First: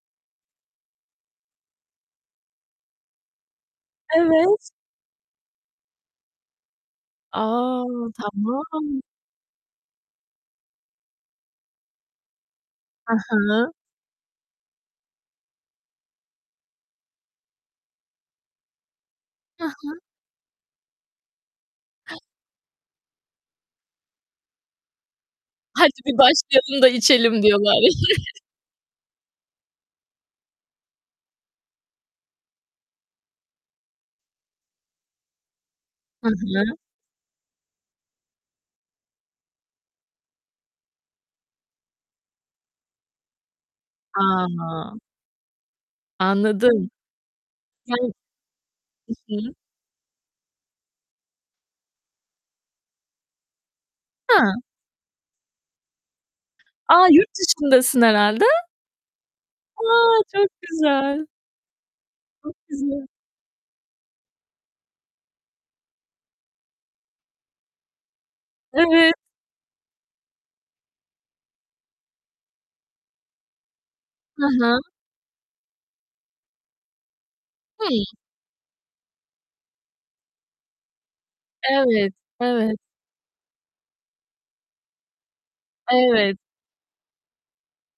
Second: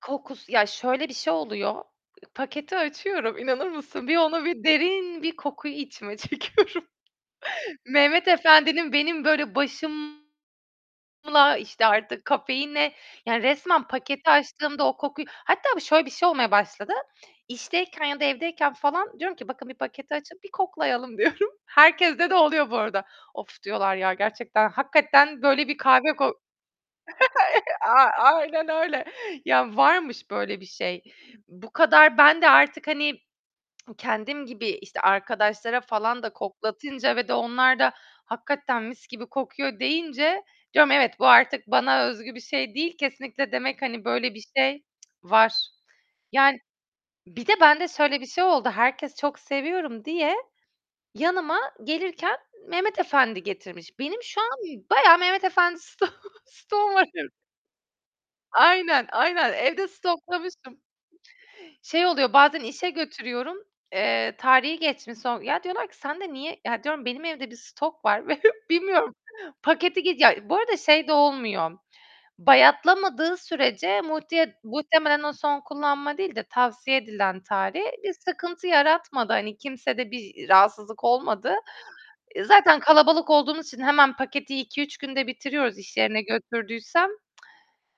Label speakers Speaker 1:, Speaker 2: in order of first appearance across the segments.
Speaker 1: Kokusu ya şöyle bir şey oluyor. I paketi açıyorum, inanır mısın? Bir onu
Speaker 2: Evet.
Speaker 1: bir derin bir kokuyu içime çekiyorum.
Speaker 2: A!
Speaker 1: Mehmet Efendi'nin
Speaker 2: Tamam.
Speaker 1: benim böyle başımla, işte, artık kafeine
Speaker 2: Hı
Speaker 1: Yani
Speaker 2: hı.
Speaker 1: resmen paketi açtığımda o kokuyu hatta şöyle bir şey olmaya başladı. İşteyken ya da evdeyken falan diyorum ki,
Speaker 2: Hı
Speaker 1: "Bakın bir
Speaker 2: hı.
Speaker 1: paketi açın, bir koklayalım." diyorum. Herkeste de oluyor bu arada. "Of," diyorlar, "ya gerçekten hakikaten böyle bir
Speaker 2: "Hadi
Speaker 1: kahve
Speaker 2: bir
Speaker 1: ko"
Speaker 2: başlayalım da içelim."
Speaker 1: E
Speaker 2: diyorlar.
Speaker 1: a aynen öyle. Ya, varmış böyle bir şey. Bu kadar, ben de artık hani, kendim gibi işte arkadaşlara falan
Speaker 2: Hı
Speaker 1: da
Speaker 2: hı.
Speaker 1: koklatınca ve de onlar da, "Hakikaten mis gibi kokuyor." deyince, evet, bu artık bana özgü bir şey değil, kesinlikle demek, hani, böyle bir şey
Speaker 2: A!
Speaker 1: var. Yani,
Speaker 2: Anladım.
Speaker 1: bir de ben de
Speaker 2: Hı.
Speaker 1: şöyle bir şey oldu, herkes
Speaker 2: Hı
Speaker 1: çok
Speaker 2: hı.
Speaker 1: seviyorum diye yanıma gelirken Mehmet Efendi getirmiş. Benim şu an
Speaker 2: Ha.
Speaker 1: bayağı Mehmet Efendi sto stoğum
Speaker 2: A!
Speaker 1: var
Speaker 2: Yurt
Speaker 1: ev
Speaker 2: dışındasın herhâlde.
Speaker 1: Aynen aynen
Speaker 2: A!
Speaker 1: evde
Speaker 2: Çok
Speaker 1: stoklamıştım.
Speaker 2: güzel.
Speaker 1: Şey oluyor,
Speaker 2: Çok
Speaker 1: bazen işe
Speaker 2: güzel.
Speaker 1: götürüyorum, eee, tarihi geçmiş son. Ya diyorlar ki "Sende niye?" "Ya," diyorum, "benim evde bir stok var ve
Speaker 2: Evet.
Speaker 1: bilmiyorum." Paketi geç ya bu arada şey de olmuyor, bayatlamadığı sürece
Speaker 2: Hı
Speaker 1: multi
Speaker 2: hı.
Speaker 1: muhtemelen o son kullanma değil de tavsiye edilen tarih,
Speaker 2: Hıı.
Speaker 1: bir sıkıntı yaratmadı hani kimsede bir rahatsızlık olmadı.
Speaker 2: Evet. Evet.
Speaker 1: Zaten kalabalık olduğumuz için hemen paketi 2-3 günde bitiriyoruz iş yerine
Speaker 2: Evet.
Speaker 1: götürdüysem.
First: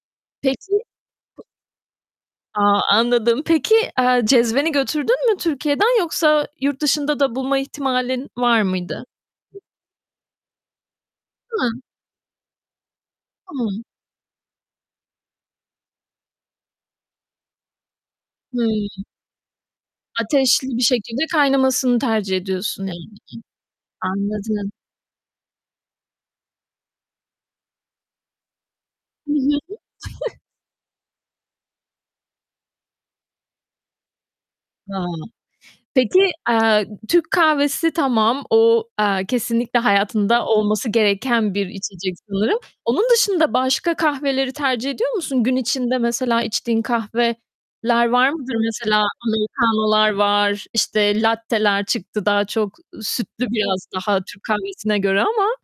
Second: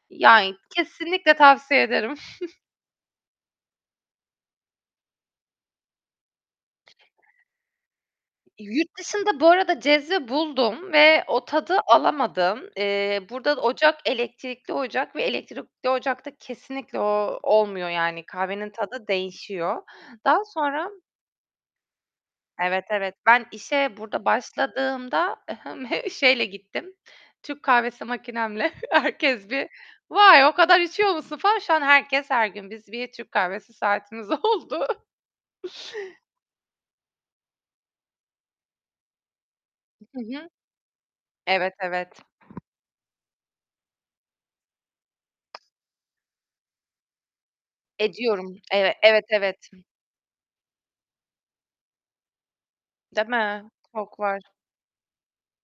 Speaker 1: Yani
Speaker 2: Peki.
Speaker 1: kesinlikle
Speaker 2: P
Speaker 1: tavsiye ederim.
Speaker 2: A anladım. Peki, eee, cezveni götürdün mü Türkiye'den? Yoksa yurt dışında da bulma ihtimalin var
Speaker 1: Yurt
Speaker 2: mıydı?
Speaker 1: dışında bu arada cezve buldum ve o tadı
Speaker 2: Hı.
Speaker 1: alamadım. Eee, burada da
Speaker 2: Tamam.
Speaker 1: ocak elektrikli ocak ve elektrikli ocakta kesinlikle o olmuyor yani,
Speaker 2: Hıı.
Speaker 1: kahvenin tadı değişiyor. Daha
Speaker 2: Ateşli bir
Speaker 1: sonra
Speaker 2: şekilde kaynamasını tercih ediyorsun.
Speaker 1: Evet, evet,
Speaker 2: [unintelligible]
Speaker 1: ben işe burada
Speaker 2: Anladım.
Speaker 1: başladığımda, ı hım, he şeyle gittim, Türk kahvesi makinemle,
Speaker 2: Hı
Speaker 1: herkes
Speaker 2: hı.
Speaker 1: bir "Vay o kadar içiyor musun falan." Şu an herkes, her gün, biz bir Türk kahvesi saatimiz oldu.
Speaker 2: Ha. Peki, eee, Türk kahvesi tamam. O, eee, kesinlikle
Speaker 1: Hı
Speaker 2: hayatında
Speaker 1: hı.
Speaker 2: olması gereken bir
Speaker 1: Evet
Speaker 2: içecek
Speaker 1: evet.
Speaker 2: sanırım. Onun dışında başka kahveleri tercih ediyor musun? Gün içinde mesela içtiğin kahveler var mıdır
Speaker 1: Ediyorum, eve
Speaker 2: mesela?
Speaker 1: evet, evet.
Speaker 2: Americano'lar var, işte latte'ler çıktı daha çok
Speaker 1: Değil
Speaker 2: sütlü,
Speaker 1: mi?
Speaker 2: biraz daha, Türk
Speaker 1: Koklar.
Speaker 2: kahvesine göre ama